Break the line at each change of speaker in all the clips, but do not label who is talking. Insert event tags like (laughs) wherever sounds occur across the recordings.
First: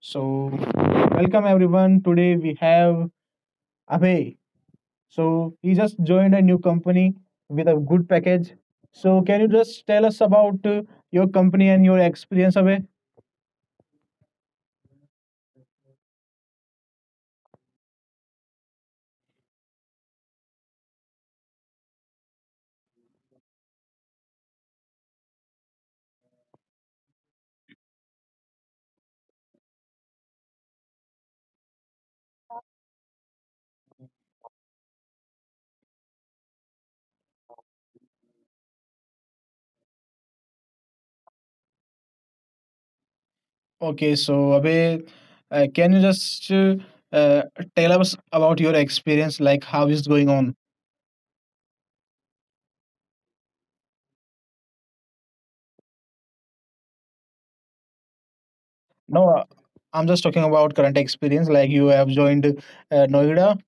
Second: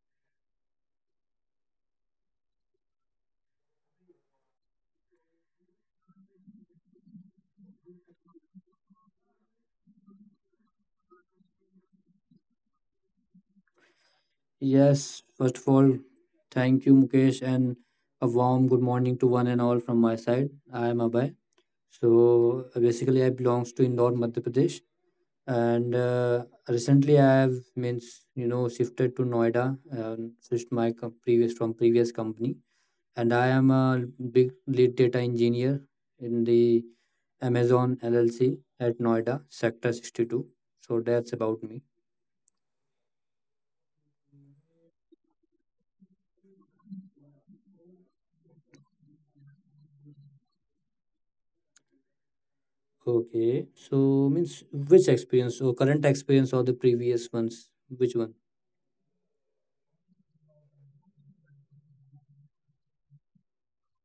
so welcome everyone. Today we have Abhay. So he just joined a new company with a good package. So can you just tell us about your company and your experience, Abhay?
Yes, first of all, thank you, Mukesh, and a warm good morning to one and all from my side. I am Abhay. So basically, I belongs to Indore, Madhya Pradesh, and recently I have means shifted to Noida, and switched my previous from previous company, and I am a big lead data engineer in the Amazon LLC at Noida, Sector 62. So that's about me.
Okay, so Abhay, can you just uh, tell us about your experience, like how is going on?
Okay. So means which experience or current experience or the previous ones? Which one?
No, I'm just talking about current experience. Like you have joined Noida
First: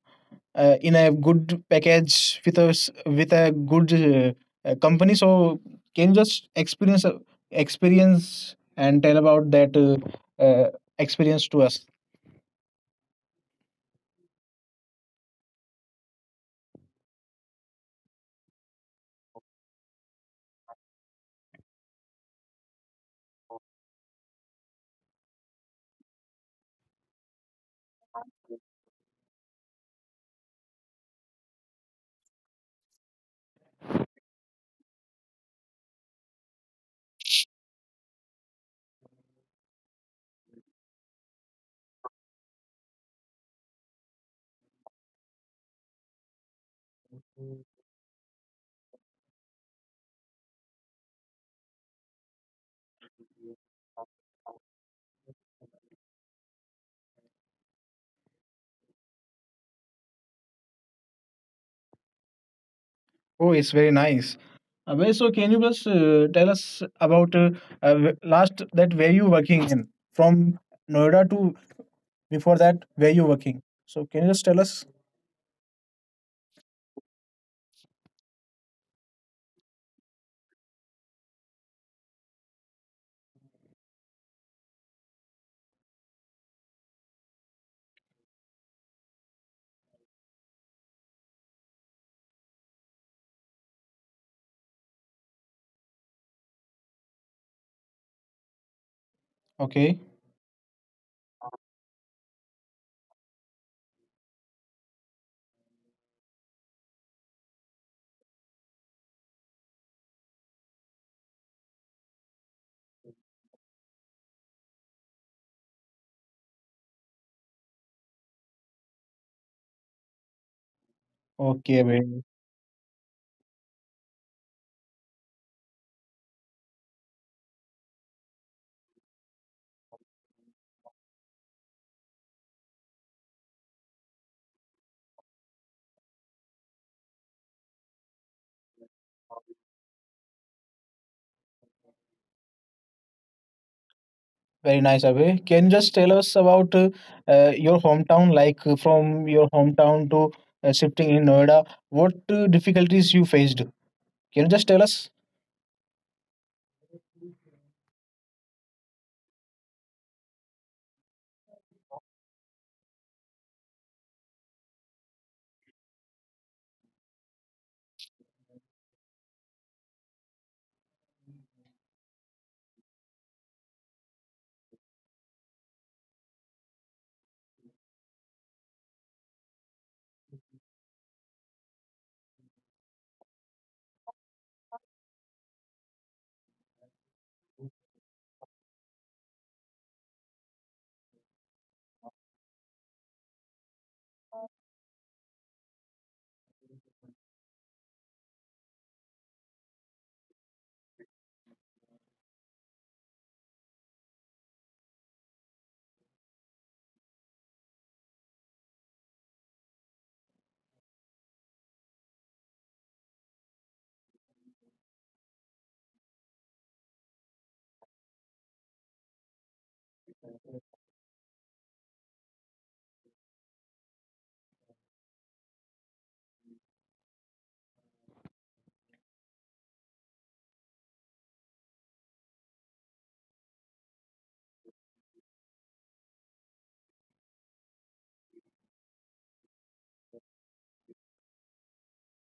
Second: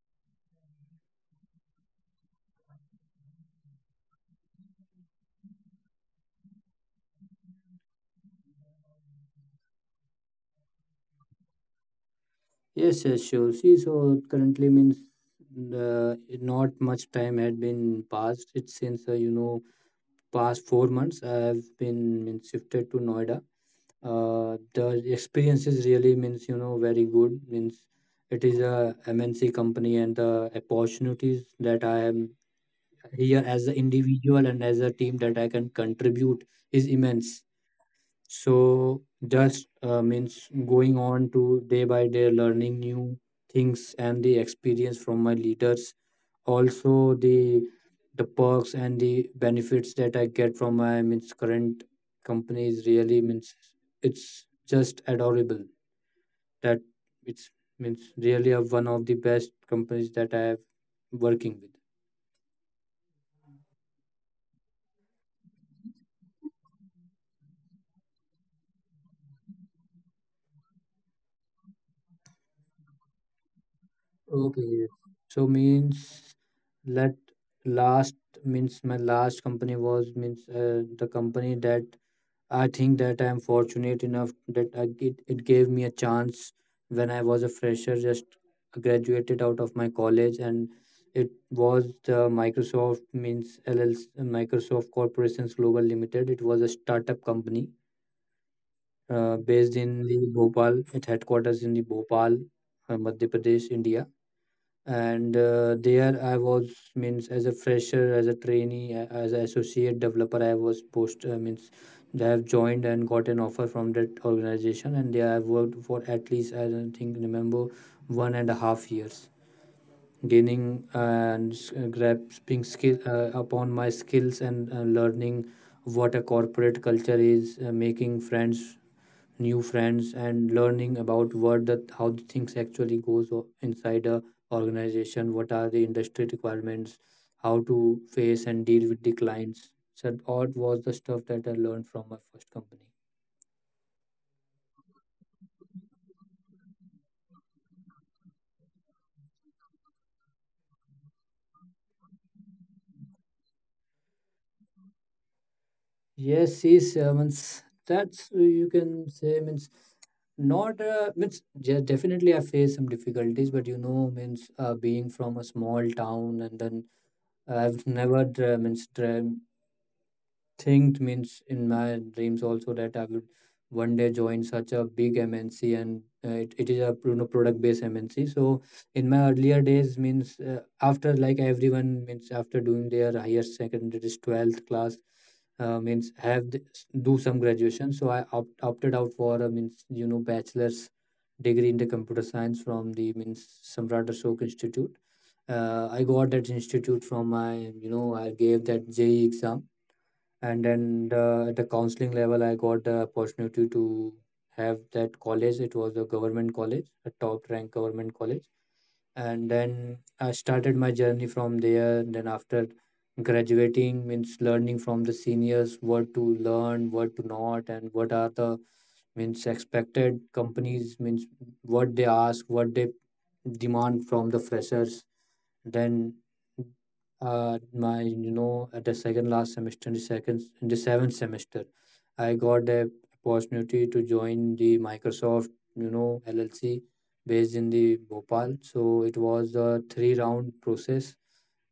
in a good package with us with a good company, so can you just experience and tell about that uh, experience to us?
Yes, yes, sure. See, so currently means the not much time had been passed. It's since past 4 months I've been means shifted to Noida. The experience is really means very good. Means it is a MNC company and the opportunities that I am here as an individual and as a team that I can contribute is immense. So just means going on to day by day learning new things and the experience from my leaders. Also the perks and the benefits that I get from my means current company is really means it's just adorable. That it's means really a, one of the best companies that I have working with.
Oh, it's very nice, Abhay, so can you just tell us about last that where you working in, from Noida to, before that where you working? So can you just tell us?
Okay. So means let last means my last company was means the company that I think that I'm fortunate enough that it gave me a chance when I was a fresher, just graduated out of my college, and it was the Microsoft means LLC, Microsoft Corporations Global Limited. It was a startup company based
Okay,
in the Bhopal. It headquarters in the Bhopal, Madhya Pradesh, India, and there I was means as a fresher, as a trainee, as an associate developer, I was post means I have joined and got an offer from that organization, and there I worked for at least I don't think remember 1.5 years, gaining and
okay, Abhay.
grasping skill upon my skills, and learning what a corporate culture is, making friends, new friends, and learning about what, the how the things actually goes inside a organization, what are the industry requirements, how to face and deal with the clients, so all was the stuff that I learned from my first company.
Very nice, Abhay. Can you just tell us about your hometown, like from your hometown to shifting in Noida? What difficulties you faced? Can you just tell us?
Yes, yes, means that's you can say means not means yeah, definitely I faced some difficulties, but means being from a small town, and then I've never means think means in my dreams also that I would one day join such a big MNC, and it is a, product based MNC. So in my earlier days, means after like everyone means after doing their higher secondary 12th class, means have the, do some graduation. So I opted out for means bachelor's degree in the computer science from the means Samrat Ashok Institute. I got that institute from my I gave that JE exam, and then at the counseling level I got the opportunity to have that college. It was a government college, a top ranked government college, and then I started my journey from there, then after graduating, means learning from the seniors what to learn, what to not, and what are the means expected companies, means what they ask, what they demand from the freshers, then my at the second last semester, in the seventh semester, I got the opportunity to join the microsoft llc based in the bhopal, so it was a three round process,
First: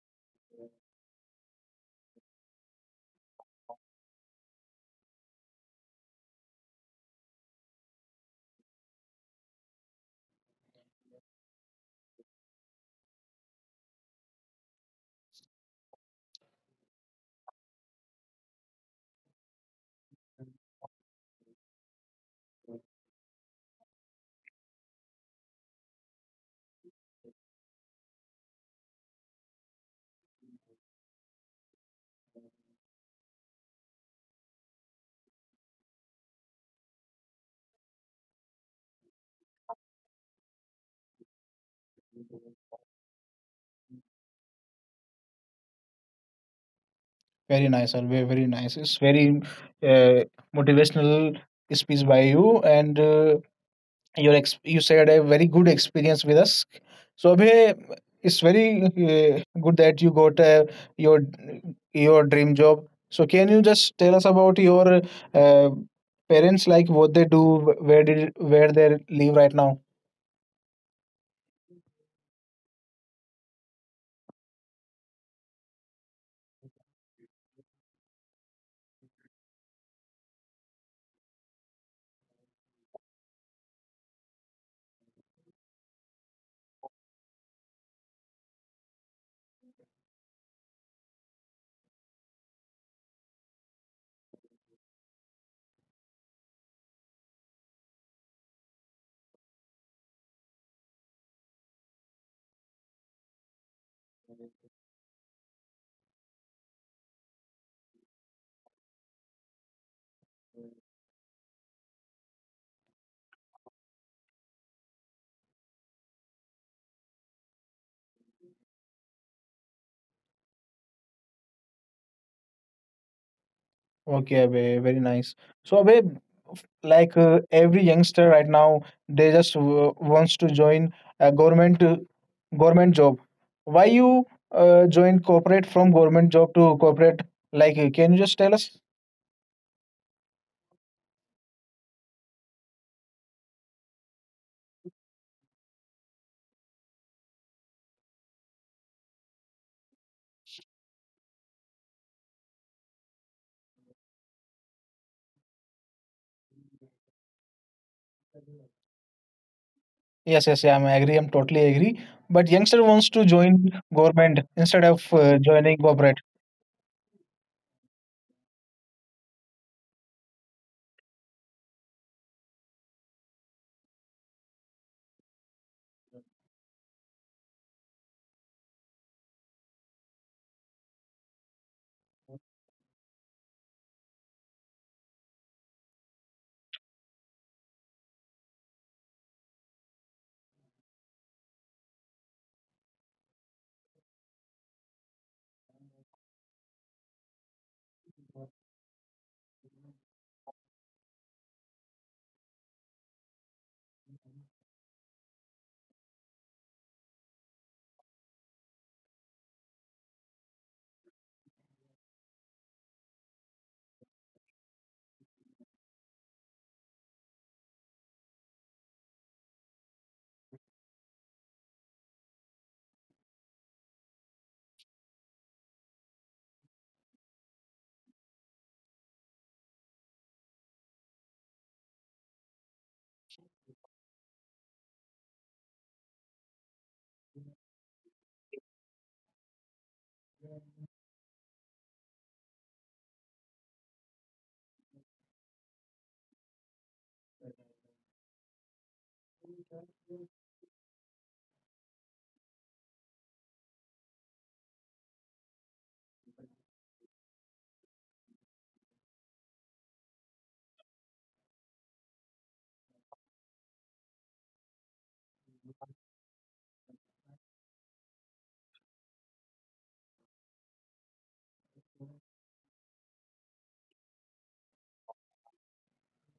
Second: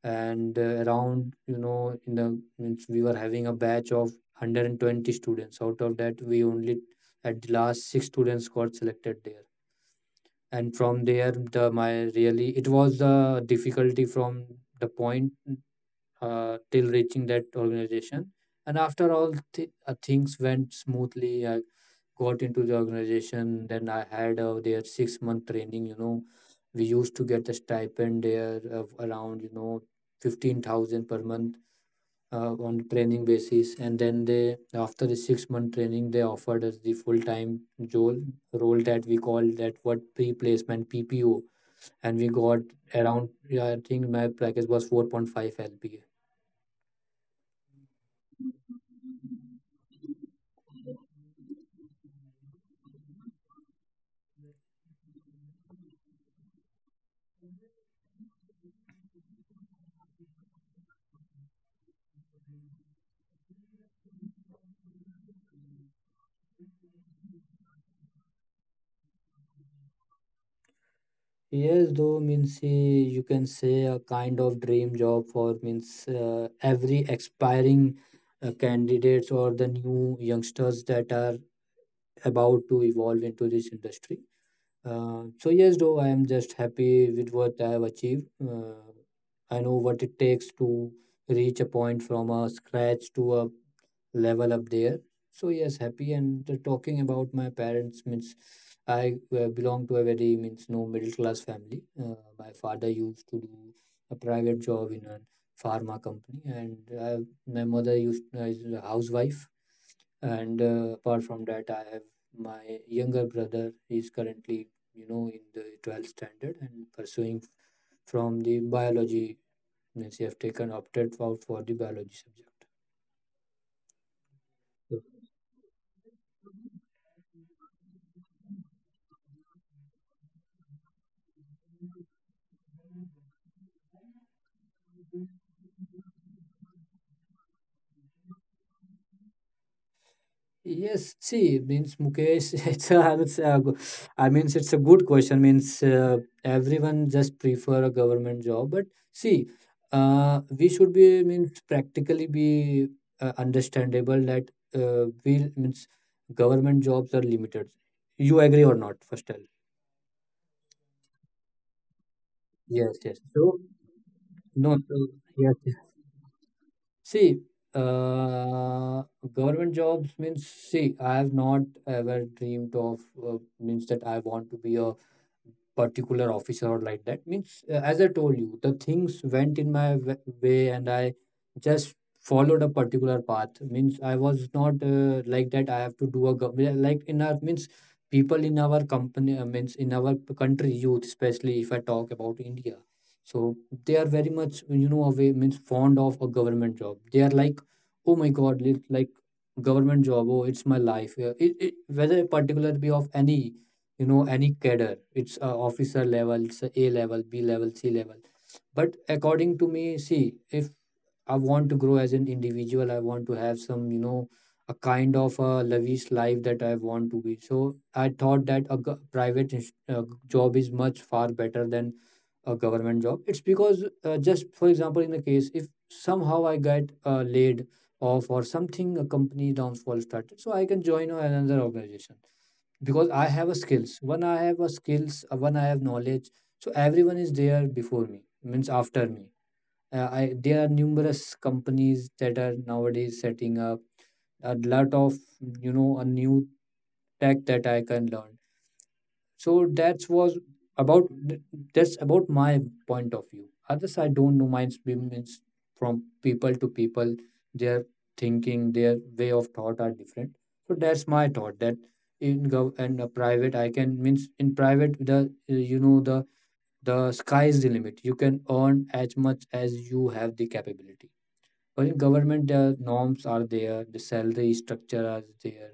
and around in the means we were having a batch of 120 students, out of that we only at the last six students got selected there, and from there the my really it was a difficulty from the point till reaching that organization, and after all things went smoothly I got into the organization, then I had their 6 month training. We used to get a stipend there of around 15,000 per month on training basis, and then they, after the 6 month training, they offered us the full time role role that we call that what, pre placement PPO, and we got around yeah, I think my package was 4.5 LPA.
Very nice, Abhay. Very nice. It's very uh, motivational speech by you, and your you said a very good experience with us, so Abhay, it's very good that you got your your dream job, so can you just tell us about your uh, parents, like what they do, where did, where they live right now?
Yes, though means you can say a kind of dream job for means every expiring candidates or the new youngsters that are about to evolve into this industry. So yes, though I am just happy with what I have achieved. I know what it takes to reach a point from a scratch to a level up there. So yes, happy, and talking about my parents, means I belong to a very means no middle class family. My father used to do a private job in a pharma company, and my mother used is a housewife, and apart from that I have my younger brother. He's currently in the 12th standard, and pursuing from the biology, means he have taken opted out for the biology subject.
Okay, Abhay,
So
very nice. So, Abhay, like every youngster right now, they just wants to join a government job. Why you join corporate, from government job to corporate? Like, can you just tell us?
yes, see, means Mukesh, (laughs) it's a, I would say, I means it's a good question. Means everyone just prefer a government job, but see, we should be means practically be understandable that we means government jobs are limited. You agree or not? First tell.
Yes, yes, yeah, I'm agree. I'm totally agree. But
Yes,
youngster
yes.
wants to
So
join government
no,
instead
so,
of
yes, yes.
joining corporate.
See, uh, government jobs means see, I have not ever dreamed of means that I want to be a particular officer or like that, means as I told you the things went in my way, and I just followed a particular path, means I was not like that I have to do a yeah, like in our means people in our company means in our country, youth especially if I talk about India, so they are very much away means fond of a government job. They are like, oh my god, like government job, oh it's my life. Yeah, whether particular be of any any cadre, it's a officer level, it's a A level, b level, c level. But according to me, see if I want to grow as an individual, I want to have some a kind of a lavish life that I want to be, so I thought that private job is much far better than a government job. It's because just for example, in the case if somehow I get laid off or something, a company downfall started, so I can join another organization, because I have a skills, one, I have a skills one, I have knowledge, so everyone is there before me, means after me, there are numerous companies that are nowadays setting up a lot of a new tech that I can learn. So about th- that's about my point of view. Others I don't know, mine's means from people to people, their thinking, their way of thought are different, so that's my thought that in gov and private I can, means in private the the sky is the limit. You can earn as much as you have the capability, or in government norms are there, the salary structure are there.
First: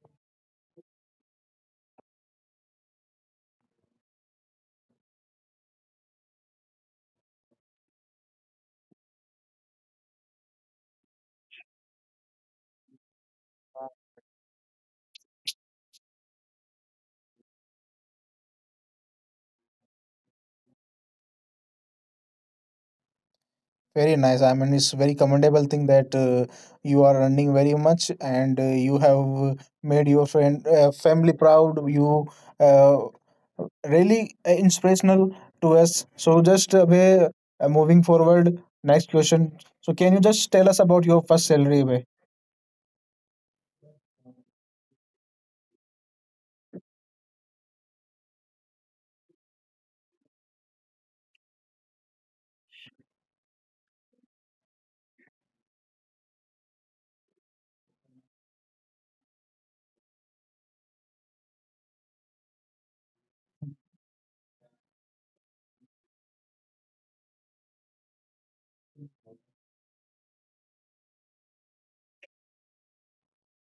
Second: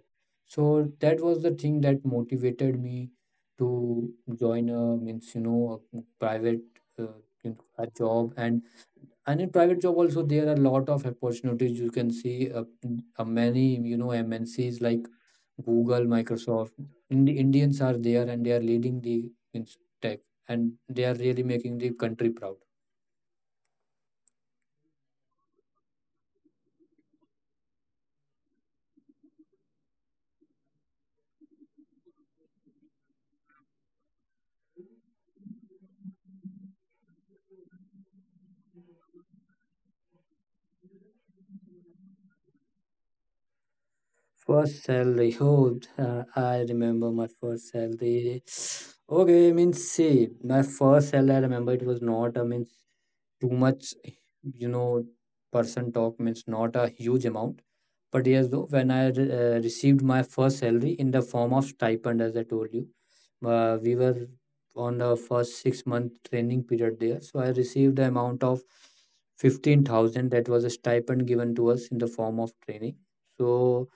So that was the thing that motivated me to join a means a private uh, a job. And in private job also there are a lot of opportunities. You can see many MNCs like Google, Microsoft, Indians are there, and they are leading the means tech, and they are really making the country proud.
Very nice. I mean, it's very commendable thing that you are running very much, and you have uh, made your friend family proud. You uh, really inspirational to us. So just Abhay, moving forward, next question. So can you just tell us about your first salary, Abhay?
First salary. Oh, I remember my first salary. Okay, means see, my first salary. I remember it was not, I means too much, you know, person talk means not a huge amount. But yes, though, when I received my first salary in the form of stipend, as I told you, we were on the first 6 month training period there. So I received the amount of 15,000. That was a stipend given to us in the form of training. So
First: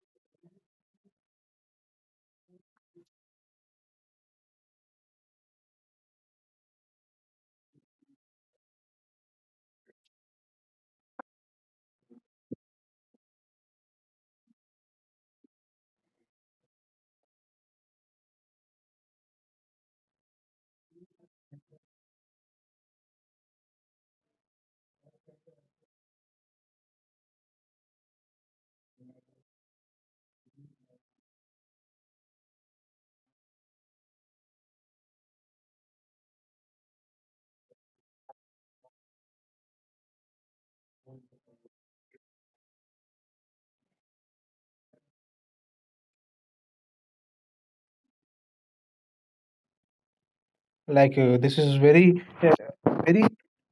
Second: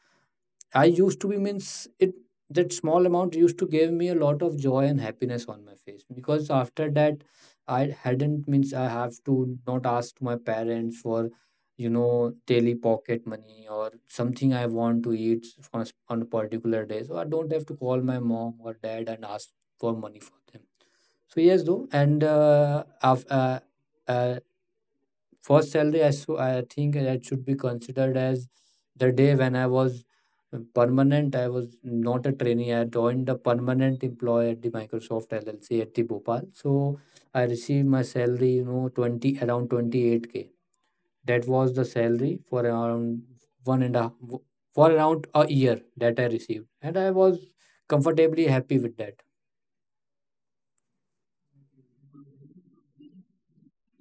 I used to be means it that small amount used to give me a lot of joy and happiness on my face, because after that I hadn't means I have to not ask to my parents for daily pocket money, or something I want to eat on a particular day, so I don't have to call my mom or dad and ask for money for them. So yes, though, uh, first salary, I, so I think that should be considered as the day when I was permanent. I was not a trainee. I joined a permanent employee at the Microsoft LLC at the Bhopal. So I received my salary, 20 around 28K k. That was the salary for around one and a for around a year that I received, and I was comfortably happy with that.
Like this is very very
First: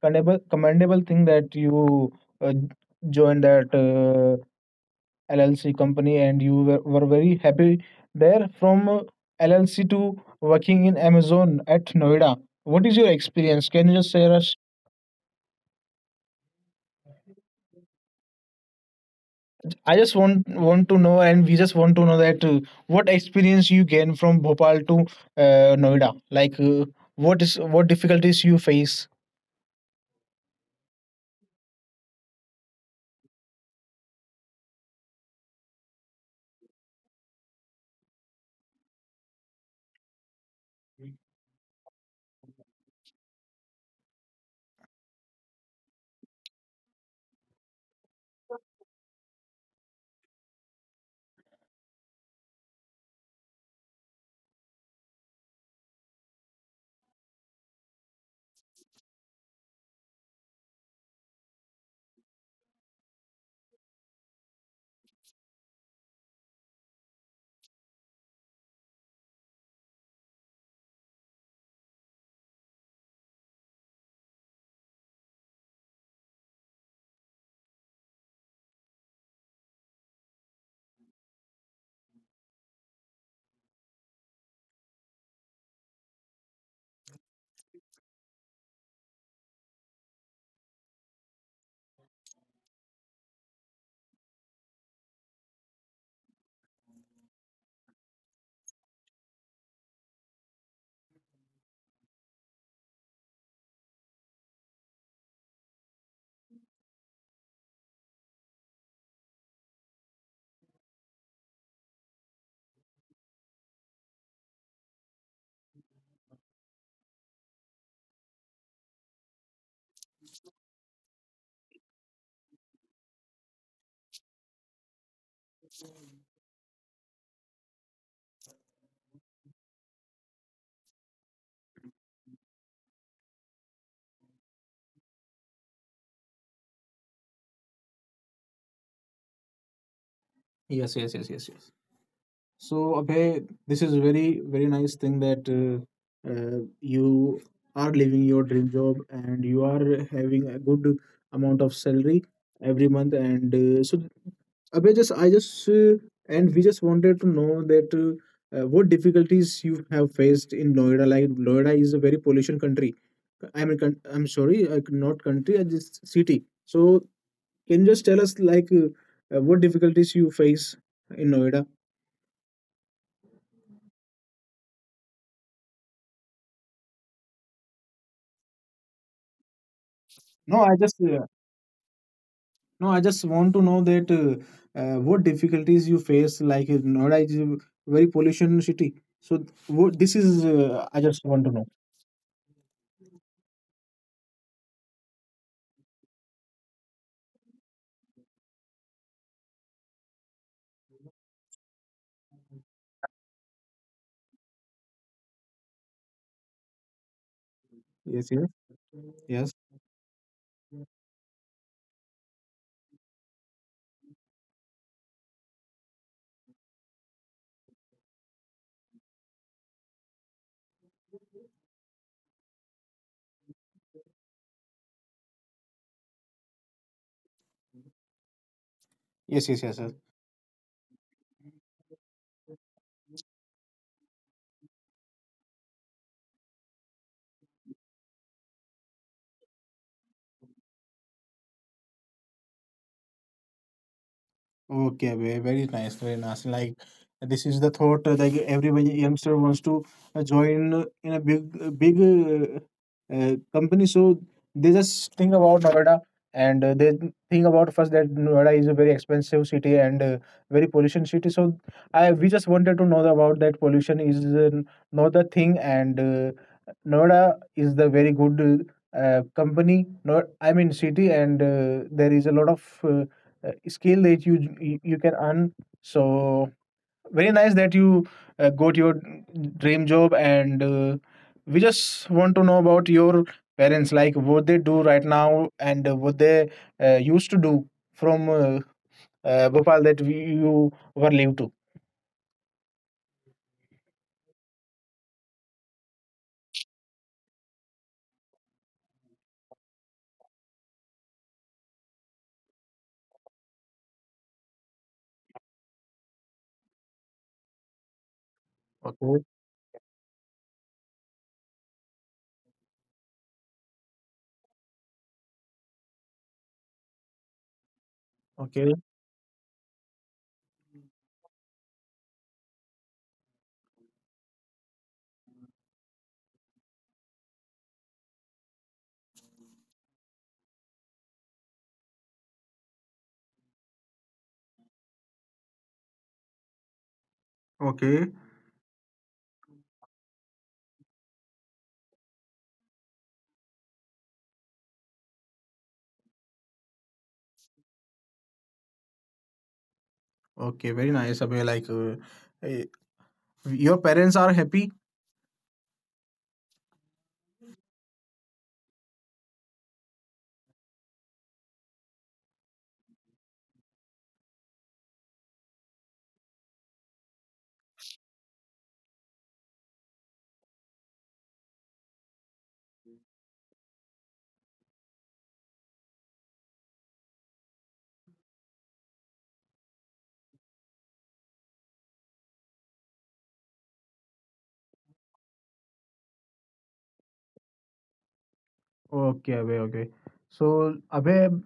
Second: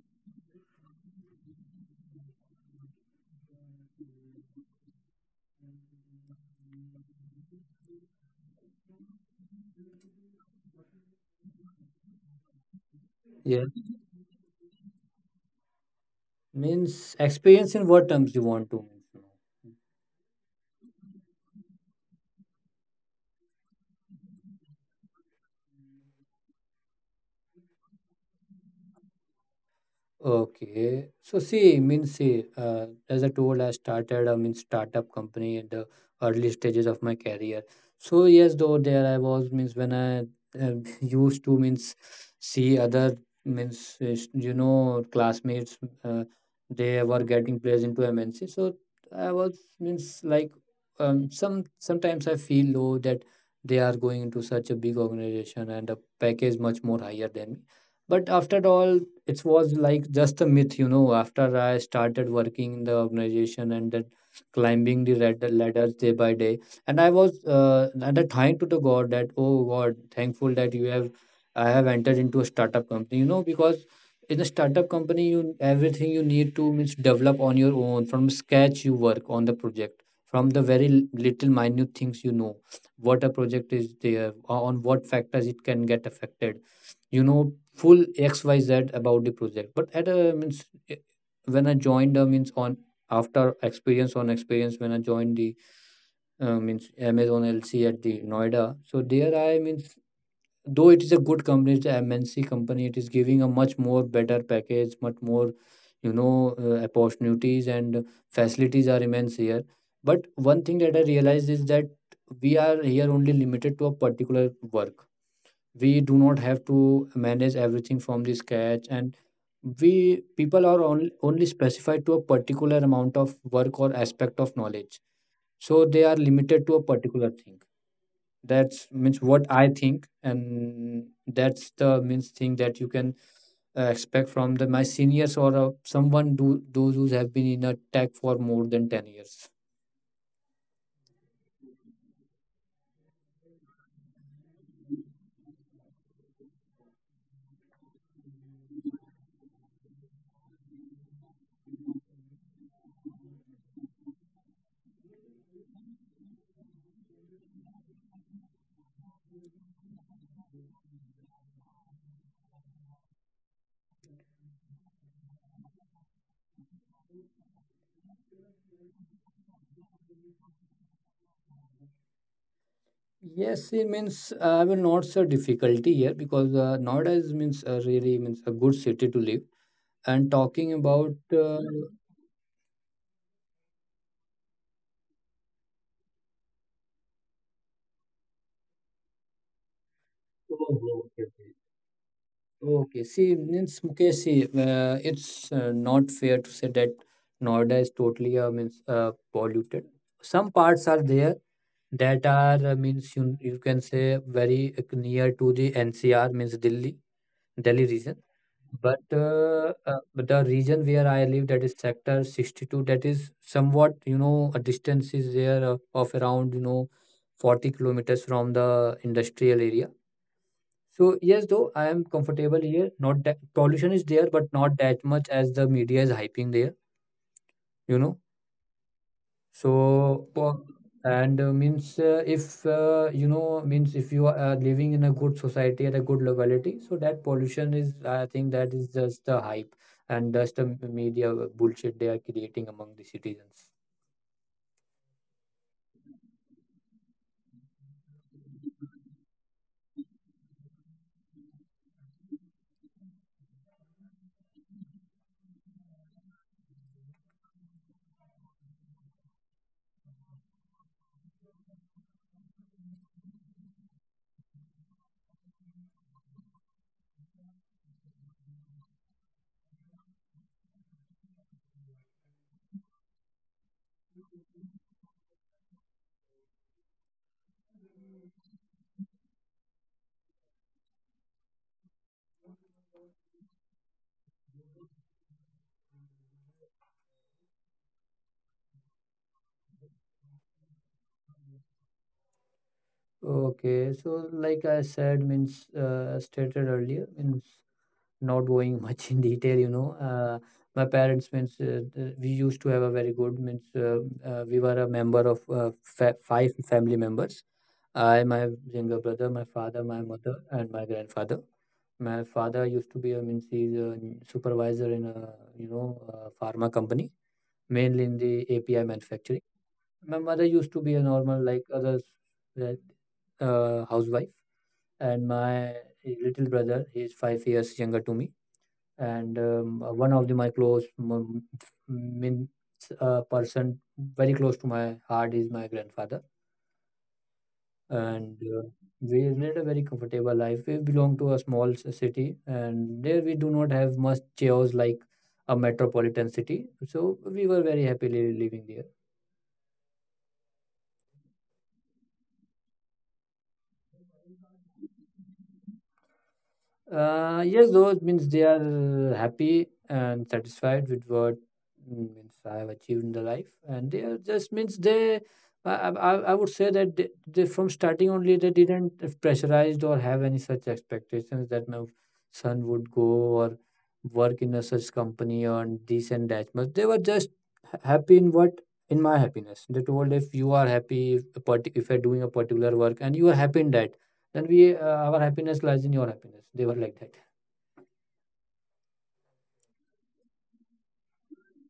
commendable thing that you uh, joined that. LLC company, and you were very happy there from LLC to working in Amazon at Noida. What
Yeah,
is your experience? Can you just share us?
means experience in what terms you want to.
I just want to know, and we just want to know that what experience you gain from Bhopal to Noida. Like, what is, what difficulties you face?
Okay. So see, means see, as I told, I started, I mean, startup company at the early stages of my career. So yes, though, there I was, means when I (laughs) used to, means see other, means you know, classmates, uh, they were getting placed into MNC. So I was, means like, sometimes I feel low that they are going into such a big organization and a package much more higher than me. But after all, it was like just a myth, you know. After I started working in the organization and then climbing the red ladders day by day, and I was at a time to the God that, oh God, thankful that you have I have entered into a startup company, you know, because in a startup company you everything you need to means develop on your own from scratch. You work on the project from the very little minute things, you know, what a project is there, on what factors it can get affected, you know, full xyz about the project. But at a means eh, when I joined means on after experience on experience, when I joined the means Amazon LC at the Noida, so there I means though it is a good company, it's a MNC company, it is giving a much more better package, much more, you know, opportunities and facilities are immense here. But one thing that I realized is that we are here only limited to a particular work. We do not have to manage everything from the scratch, and we people are only specified to a particular amount of work or aspect of knowledge. So they are limited to a particular thing. That's means what I think, and that's the means thing that you can expect from the my seniors or someone do, those who have been in a tech for more than 10 years.
Yes, yes, yes, yes, yes. So, Abhay, this is a very, very nice thing that you are living your dream job, and you are having a good amount of salary every month. And so, Abhay, just I just and we just wanted to know that what difficulties you have faced in Noida. Like Noida is a very pollution country. I mean, I'm sorry, not country, just city. So, can you just tell us like what difficulties you face in Noida?
Yes, it means I will not say difficulty here, because nowadays means really means a good city to live. And talking
No, I
about
just no, I just want to know that what difficulties you face, like Noida is a very pollution city. So what this is,
oh, okay,
I just
okay.
want to know.
Okay, see, means okay, see, it's not fair to say that Noida is totally means polluted. Some parts are there that are means you can say very near to the NCR, means Delhi, Delhi region.
Yes, yes, yes,
But the region where I live, that is sector 62, that is somewhat, you know, a distance is there of, around, you know, 40 kilometers from the industrial area. So yes, though, I am comfortable here. Not that pollution is there, but not that much as the media is hyping there, you know.
yes, yes, yes, sir.
So po- and means if you know, means if you are living in a good society at a good locality, so that pollution is, I think, that is just the hype and just the media bullshit they are creating among the citizens.
Okay, very nice, very nice. Like this is the thought like everybody, youngster wants to join in a big big company, so they just think about Noida, and they think about first that Noida is a very expensive city and very pollution city. So I, we just wanted to know about that, pollution is not the thing, and Noida is the very good. Company, not, I mean, city, and there is a lot of skill that you you can earn. So very nice that you got your dream job, and we just want to know about your parents, like what they do right now, and what they used to do from Bhopal that we, you were lived to.
Okay, so like I said, means stated earlier, means not going (laughs) much in detail, you know. My parents means we used to have a very good means we were a member of five family members: I, my younger brother,
Okay,
my father, my mother, and my grandfather. My father used to be a means he's a supervisor in a, you know, pharma company, mainly in the API
okay,
manufacturing. My mother used to be a normal, like others, uh, housewife, and my little brother, he is 5 years younger to me, and one of the my close means person very close to my heart is my grandfather.
okay,
And we led a very comfortable life. We belong to a small city, and there we do not have much chaos like a metropolitan city, so we were very happily living there.
okay. Very nice. Abhay, like uh, your parents are happy.
Yes, those means they are happy and satisfied with what means I have achieved in the life, and they are just means they. I would say that they from starting only they didn't pressurized or have any such expectations that my son would go or work in a such company on this and that much. They were just happy in what in my happiness. They told, if you are happy, if you're doing a particular work and you are happy in that, then we our happiness lies in your happiness. They were like that.
Okay, Abhay, okay. So, Abhay,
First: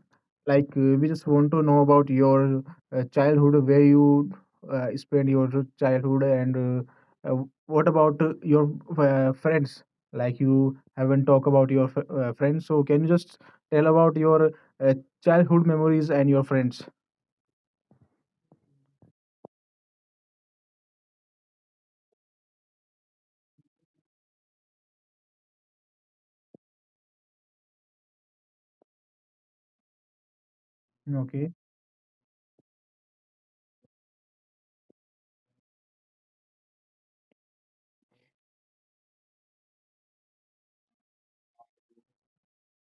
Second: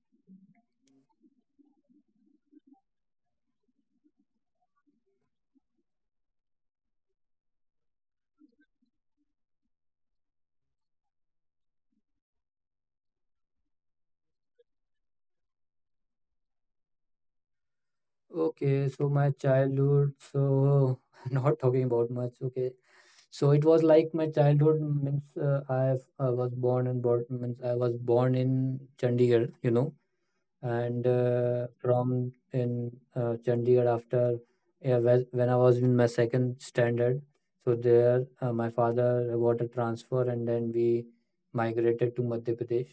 like we just want to know about your childhood, where you spent your childhood, and what about your friends? Like you haven't talked about your friends, so can you just tell about your uh, childhood memories and your friends?
Okay, so my childhood, so (laughs) not talking about much. Okay, so it was like my childhood means I was born, and born means I was born in Chandigarh, you know. And
Okay.
from in Chandigarh, after, yeah, when I was in my second standard, so there my father got a transfer, and then we migrated to Madhya Pradesh.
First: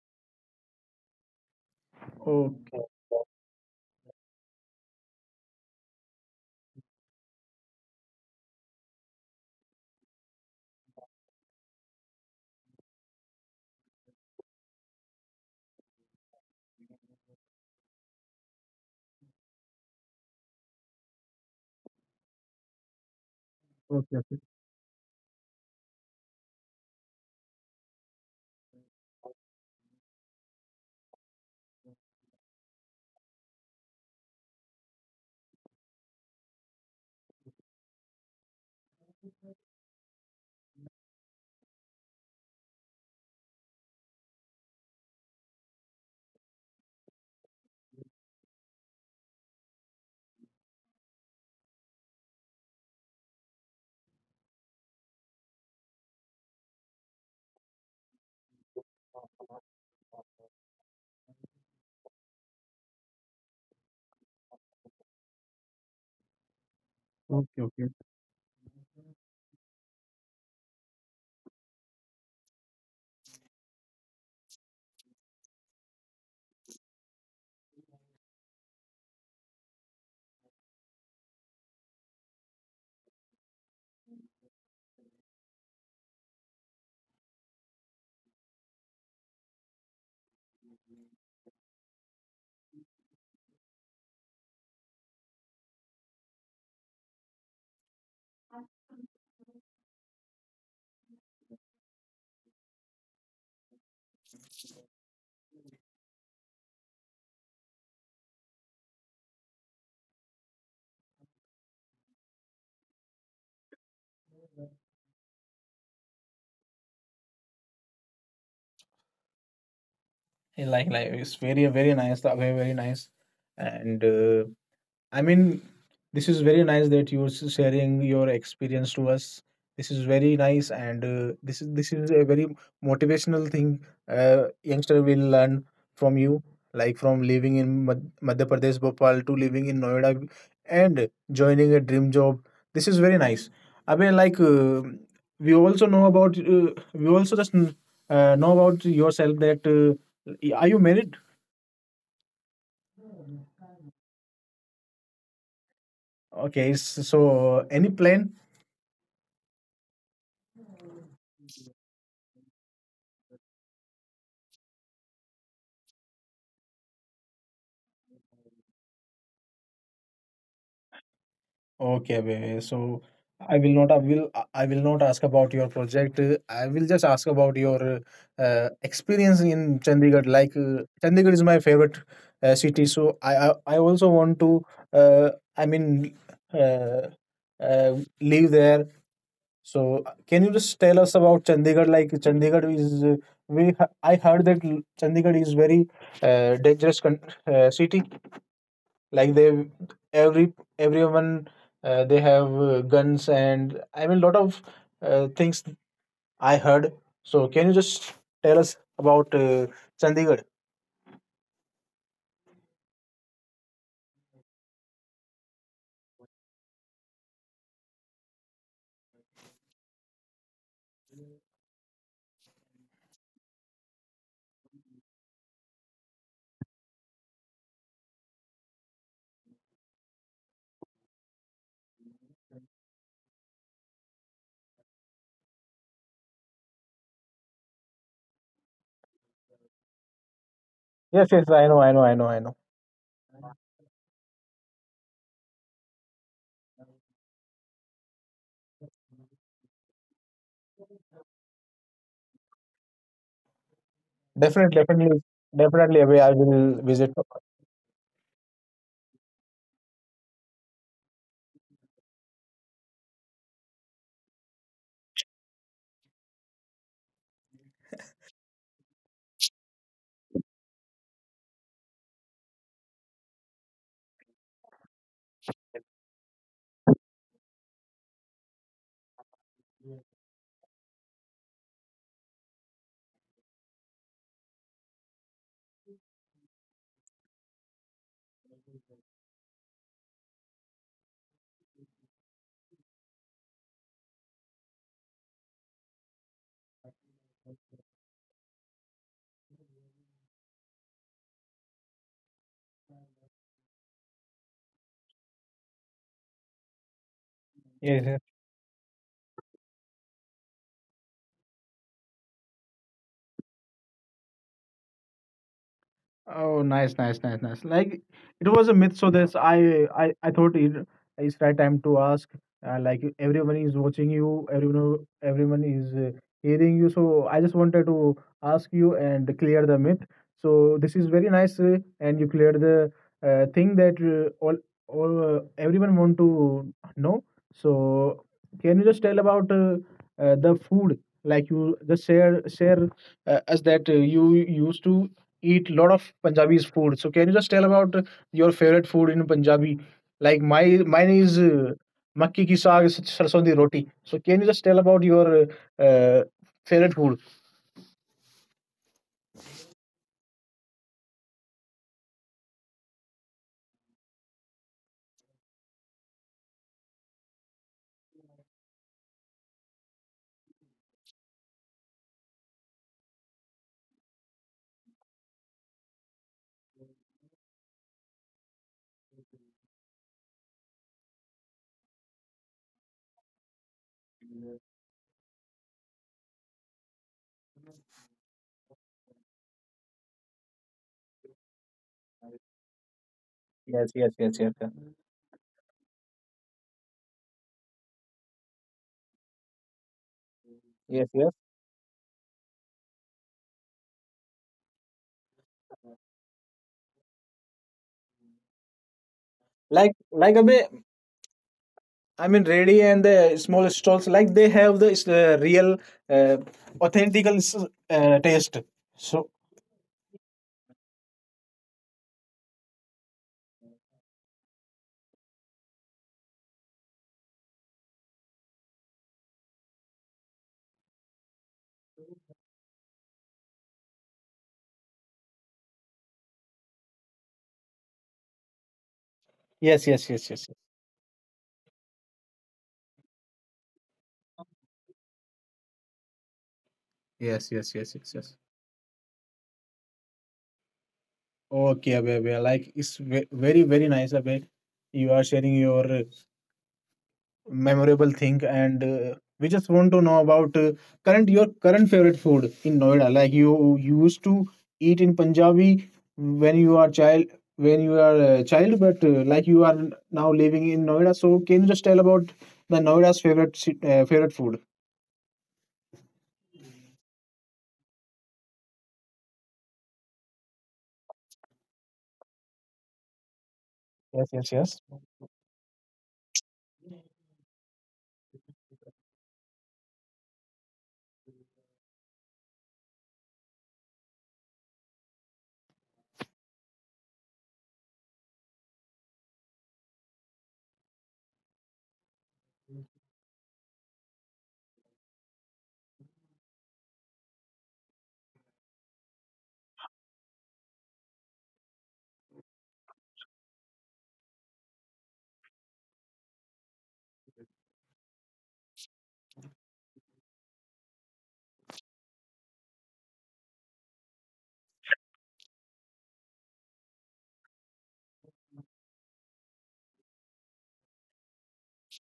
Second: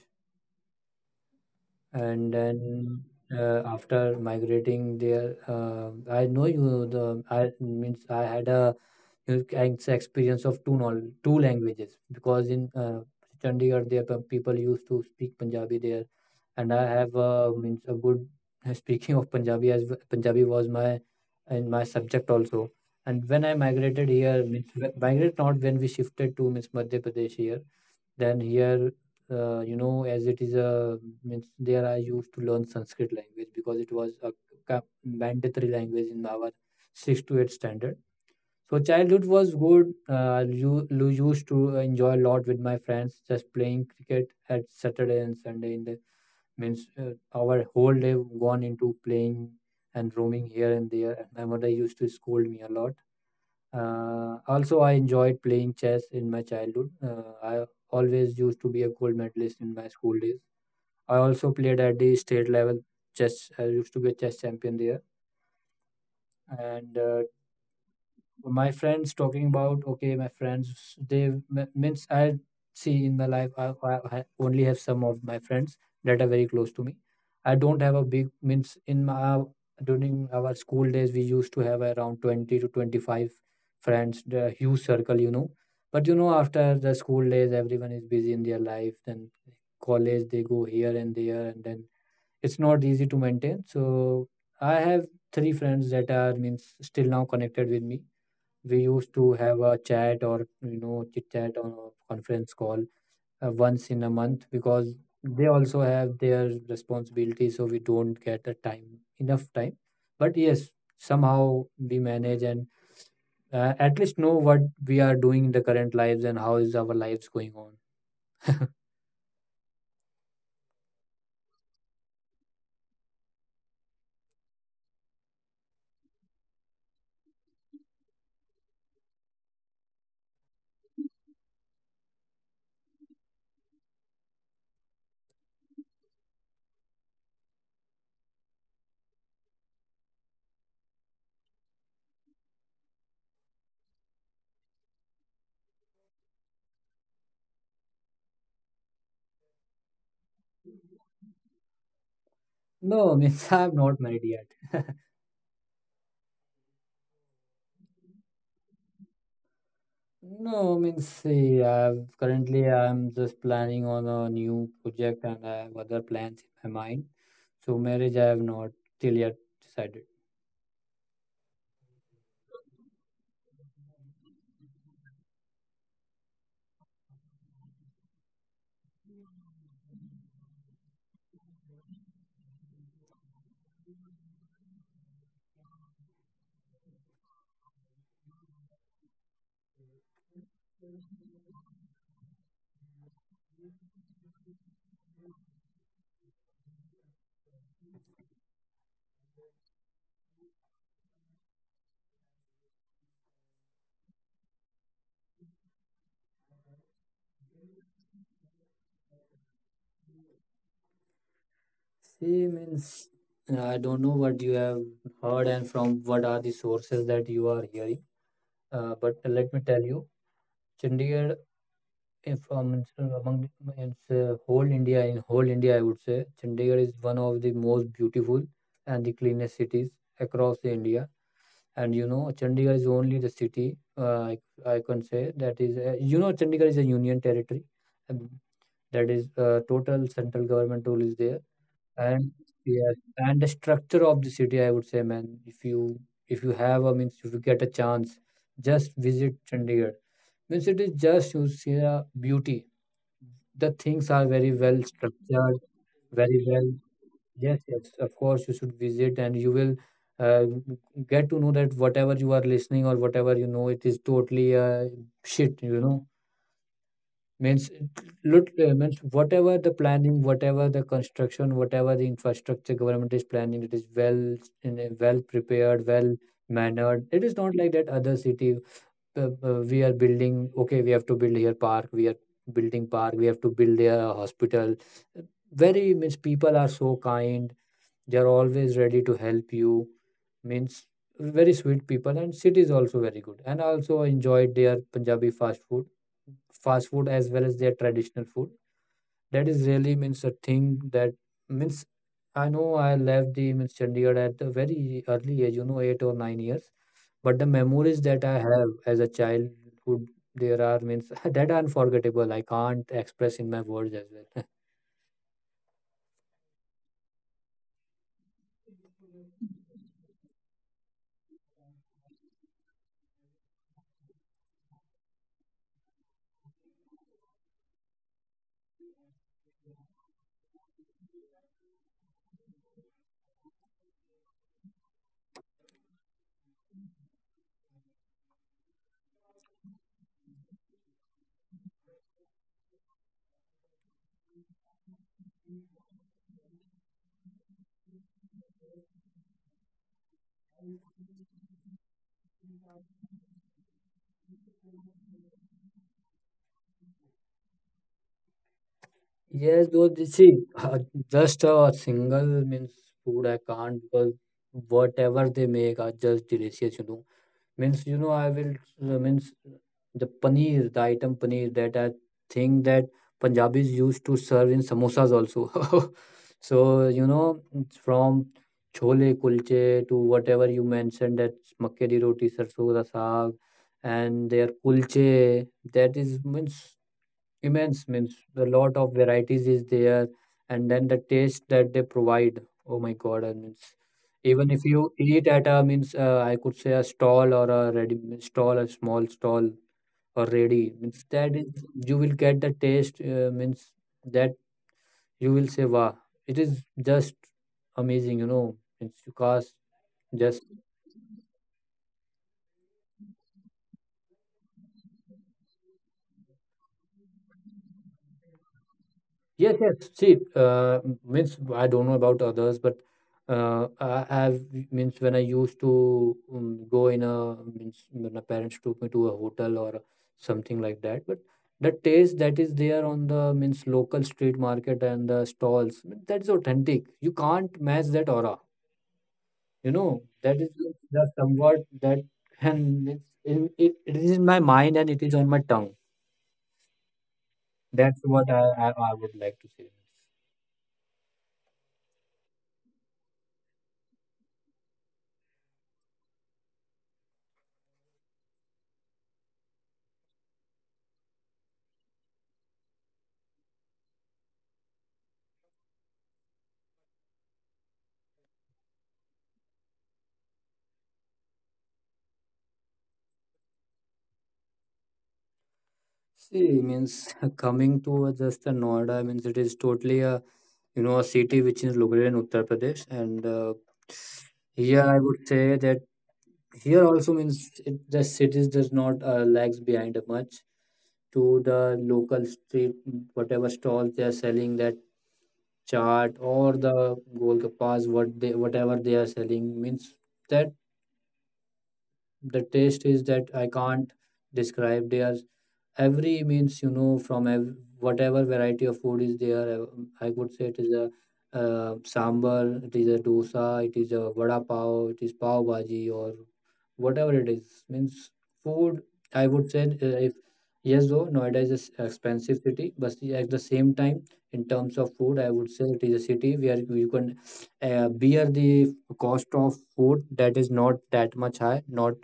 And
Okay.
then after migrating there, I know you the I means I had a, you know, experience of two languages, because in Chandigarh there people used to speak Punjabi there. And I have means a good (laughs) speaking of Punjabi, as Punjabi was my in my subject also. And when I migrated
Okay.
here
Okay.
means migrate, not when we shifted to means Madhya Pradesh here, then here, you know, as it is a means, there I used to learn Sanskrit language, because it was a mandatory language in our six to eight standard. So childhood was good. You used to enjoy a lot with my friends, just playing cricket at Saturday and Sunday. In the means our whole day gone into playing and roaming here and there. And my mother used to scold me a lot. Also, I enjoyed playing chess in my childhood. I always used to be a gold medalist in my school days. I also played at the state level chess. I used to be a chess champion there. And
Okay. Okay.
my friends, talking about, okay, my friends, they means I see in my life, I only have some of my friends that are very close to me. I don't have a big means in my, during our school days, we used to have around 20 to 25 friends, the huge circle, you know. But, you know, after the school days, everyone is busy in their life, then college, they go here and there, and then it's not easy to maintain. So I have three friends that are means still now connected with me. We used to have a chat, or, you know, chit chat on a conference call once in a month, because they also have their responsibilities, so we don't get a time, enough time. But yes, somehow we manage, and at least know what we are doing in the current lives, and how is our lives going on.
Like it's very, very nice, Abhay, very nice, and. I mean, this is very nice that you're sharing your experience to us. This is very nice, and this is a very motivational thing. Youngster will learn from you, like from living in Madhya Pradesh, Bhopal, to living in Noida, and joining a dream job. This is very nice. I mean, like we also know about we also just know about yourself that are you married?
No, means (laughs) I'm not married yet.
Okay, so any plan?
No, I mean, see, I've currently I'm just planning on a new project, and I have other plans in my mind. So marriage I have not till yet decided.
Okay, Abhay. So I will not, I will, I will not ask about your project. I will just ask about your experience in Chandigarh. Like Chandigarh is my favorite city, so I also want to. Uh, I mean, uh, live there. So can you just tell us about Chandigarh? Like Chandigarh is. We. I heard that Chandigarh is very dangerous city, like they, everyone, they have guns, and I mean lot of things I heard. So can you just tell us about Chandigarh?
See, means I don't know what you have heard and from what are the sources that you are hearing. But let me tell you, Chandigarh from among it's whole India, in whole India, I would say Chandigarh is one of the most beautiful and the cleanest cities across the India. And, you know, Chandigarh is only the city I can say that is you know, Chandigarh is a union territory, and that is total central government rule is there.
Yes, yes, I know, I know, I
And
know, I know.
yes, and the structure of the city, I would say, man, if you have, I mean, if you get a chance, just visit Chandigarh, means it is just you see a beauty, the things are very well
Definitely, definitely,
structured,
definitely I will, I
very well.
will visit.
Yes, yes, of course, you should visit, and you will uh, get to know that whatever you are listening or whatever you know, it is totally shit, you know. Means, look, means whatever the planning, whatever the construction, whatever the infrastructure government is planning, it is well in a well prepared, well mannered. It is not like that other city. We are building, okay, we have to build here park. We are building park. We have to build here a hospital. Very means people are so kind, they are always ready to help you. Means Very sweet people, and city is also very good. And I also enjoyed their Punjabi fast food, as well as their traditional food. That is really means a thing. That means I know I left the means Chandigarh at a very early age, you know, 8 or 9 years, but the memories that
Yes,
I
yes.
have as a childhood, there are means (laughs) that are unforgettable. I can't express in my words as well.
Oh, nice, nice, nice, nice. Like it was a myth, so this I, I thought, it it's right time to ask. Like everyone is watching you, everyone is hearing you. So I just wanted to ask you and clear the myth. So this is very nice, and you cleared the thing that all everyone want to know. So can you just tell about the food? Like you just share us that you used to eat a lot of Punjabi's food. So can you just tell about your favorite food in Punjabi? Like my mine is makki ki saag sarson di roti. So can you just tell about your uh, uh, favorite food?
Yes, though, you see, just a single means food I can't, because whatever they make are just delicious, you know. I will, means the paneer, the item paneer that I think that Punjabis used to serve in samosas also. (laughs) So, you know, it's from chole kulche to whatever you mentioned, that makke di roti, sarson da saag, and their kulche, that is means immense. Means The lot of varieties is there, and then the taste that they provide, oh my god. And means
Yes, yes,
Even
yes,
if
yes,
you
yes,
eat at a means I could say a stall or a ready means stall, a small stall or ready, means
yes,
that
yes.
is, you will get the taste, means that you will say wow, it is just amazing, you know. It's you can't just.
Like a bit. I mean, ready and the small stalls, like they have the real, uh, authentical taste.
Yes,
So
yes. See, means I don't know about others, but I have means when I used to go in a means when my parents took me to a hotel or something like that. But the taste that is there on the means local street market and the stalls, that is authentic. You can't match that aura. You know,
yes, yes,
that is
yes, yes, yes,
the somewhat that, and it's in it, it is in my mind and it is on my tongue.
yes, yes,
That's
yes, yes,
what I,
yes.
I, I would like to say.
Okay, Abhay, Abhay, like it's very, very nice, Abhay. You are sharing your memorable thing, and we just want to know about current, your current favorite food in Noida. Like you used to eat in Punjabi when you are child, when you are a child, but like you are now living in Noida. So can you just tell about the Noida's favorite favorite food?
See, means (laughs) coming to just a Noida, means it is totally a, you know, a city which is located in Uttar Pradesh, and
Yes, yes, yes.
here I would say that here also, the cities does not lags behind much to the local street, whatever stalls they are selling. That chaat or the golgappas what they whatever they are selling, means that the taste is that I can't describe. They are every means you know, from whatever variety of food is there, I would say it is a, sambar, it is a dosa, it is a vada pav, it is pav bhaji, or whatever it is, means food, I would say. If Yes, though Noida is an expensive city, but see, at the same time, in terms of food, I would say it is a city where you can bear the cost of food. That is not that much high, not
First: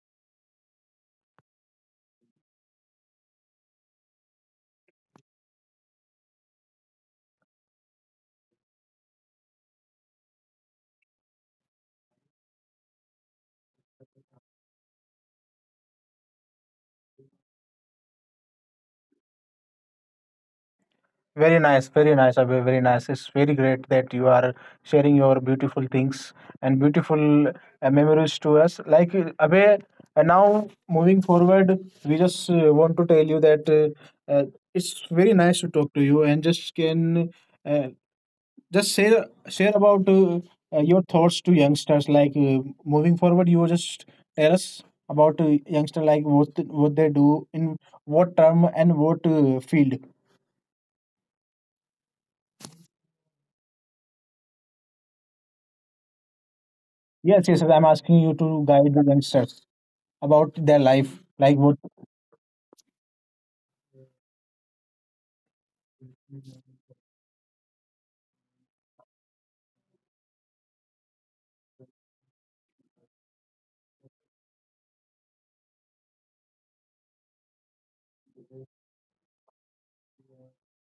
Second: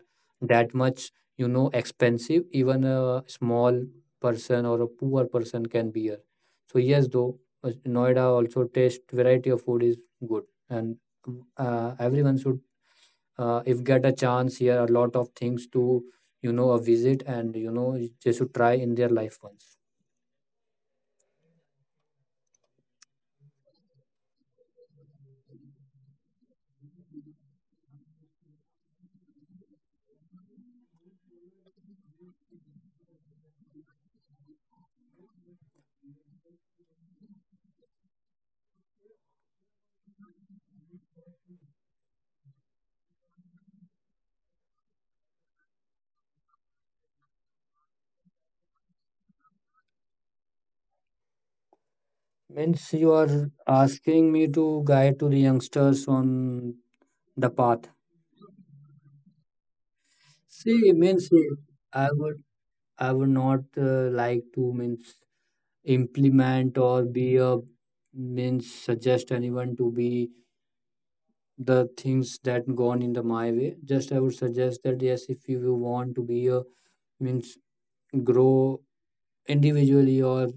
that much, you know, expensive. Even a small person or a poor person can be here. So yes, though, Noida also taste variety of food is good. And everyone should, if get a chance, here a lot of things to, you know, a visit, and you know, they should try in their life once.
Very nice, Abhay, very nice. It's very great that you are sharing your beautiful things and beautiful memories to us. Like Abhay, and now moving forward, we just want to tell you that it's very nice to talk to you, and just can uh, just share share about your thoughts to youngsters. Like moving forward, you just tell us about youngster, like what they do, in what term and what field.
Means You are asking me to guide to the youngsters on
Yes,
the
yes, I'm
path?
asking you to guide the youngsters about their
See,
life,
means
like what.
I would not like to means implement or be a means suggest anyone to be the things that gone in the my way. Just I would suggest that yes, if you want to be a, means grow individually or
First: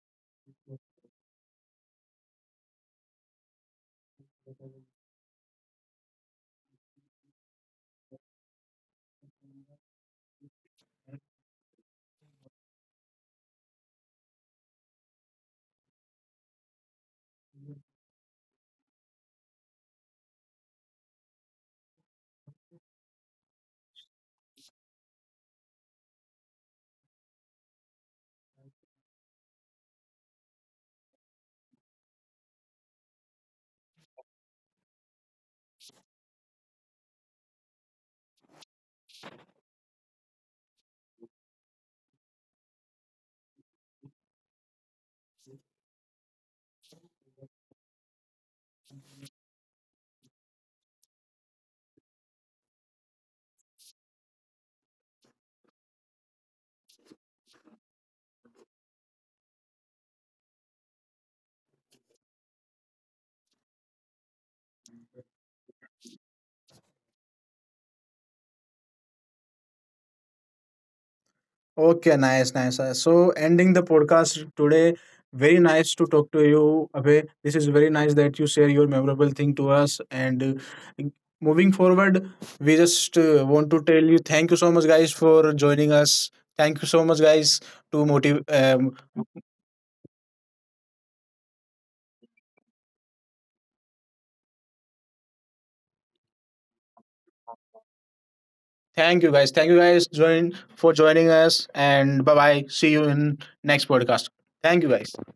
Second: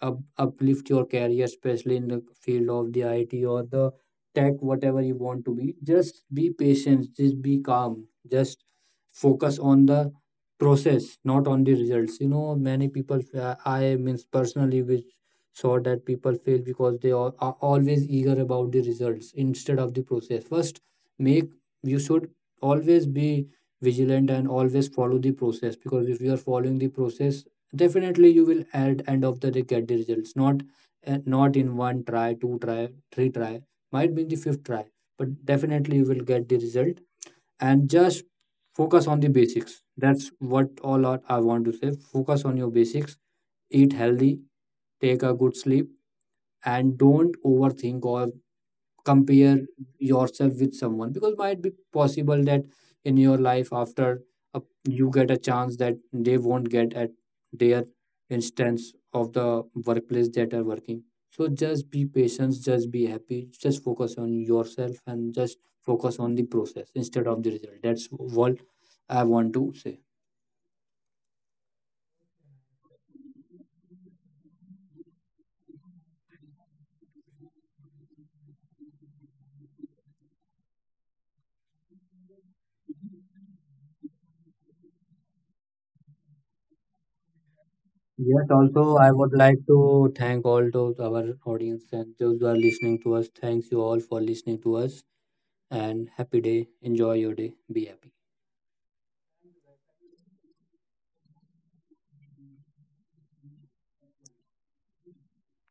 up, uplift your career, especially in the field of the IT or the tech, whatever you want to be. Just be patient, just be calm, just focus on the process, not on the results. You know, many people, I means personally, which saw that people fail because they are always eager about the results instead of the process. First, make, you should always be vigilant and always follow the process, because if you are following the process, definitely you will at end of the day get the results. Not not in one try, two try, three try, might be in the fifth try, but definitely you will get the result. And just focus on the basics. That's what I want to say. Focus on your basics, eat healthy, take a good sleep, and don't overthink or compare yourself with someone. Because might be possible that in your life after a, you get a chance that they won't get at their instance of the workplace that are working. So just be patient, just be happy, just focus on yourself, and just focus on the process instead of the result. That's what I want to say.
Okay, nice, nice. So, ending the podcast today, very nice to talk to you, Abhay. This is very nice that you share your memorable thing to us. And moving forward, we just want to tell you thank you so much, guys, for joining us. Thank you so much, guys, to
Yes,
motive.
also, I would like to thank all those our audience and those who are listening to us. Thanks you all for listening to us. And happy day. Enjoy your day. Be happy.
Thank you, guys. Thank you, guys, join for joining us. And bye bye. See you in next podcast. Thank you, guys.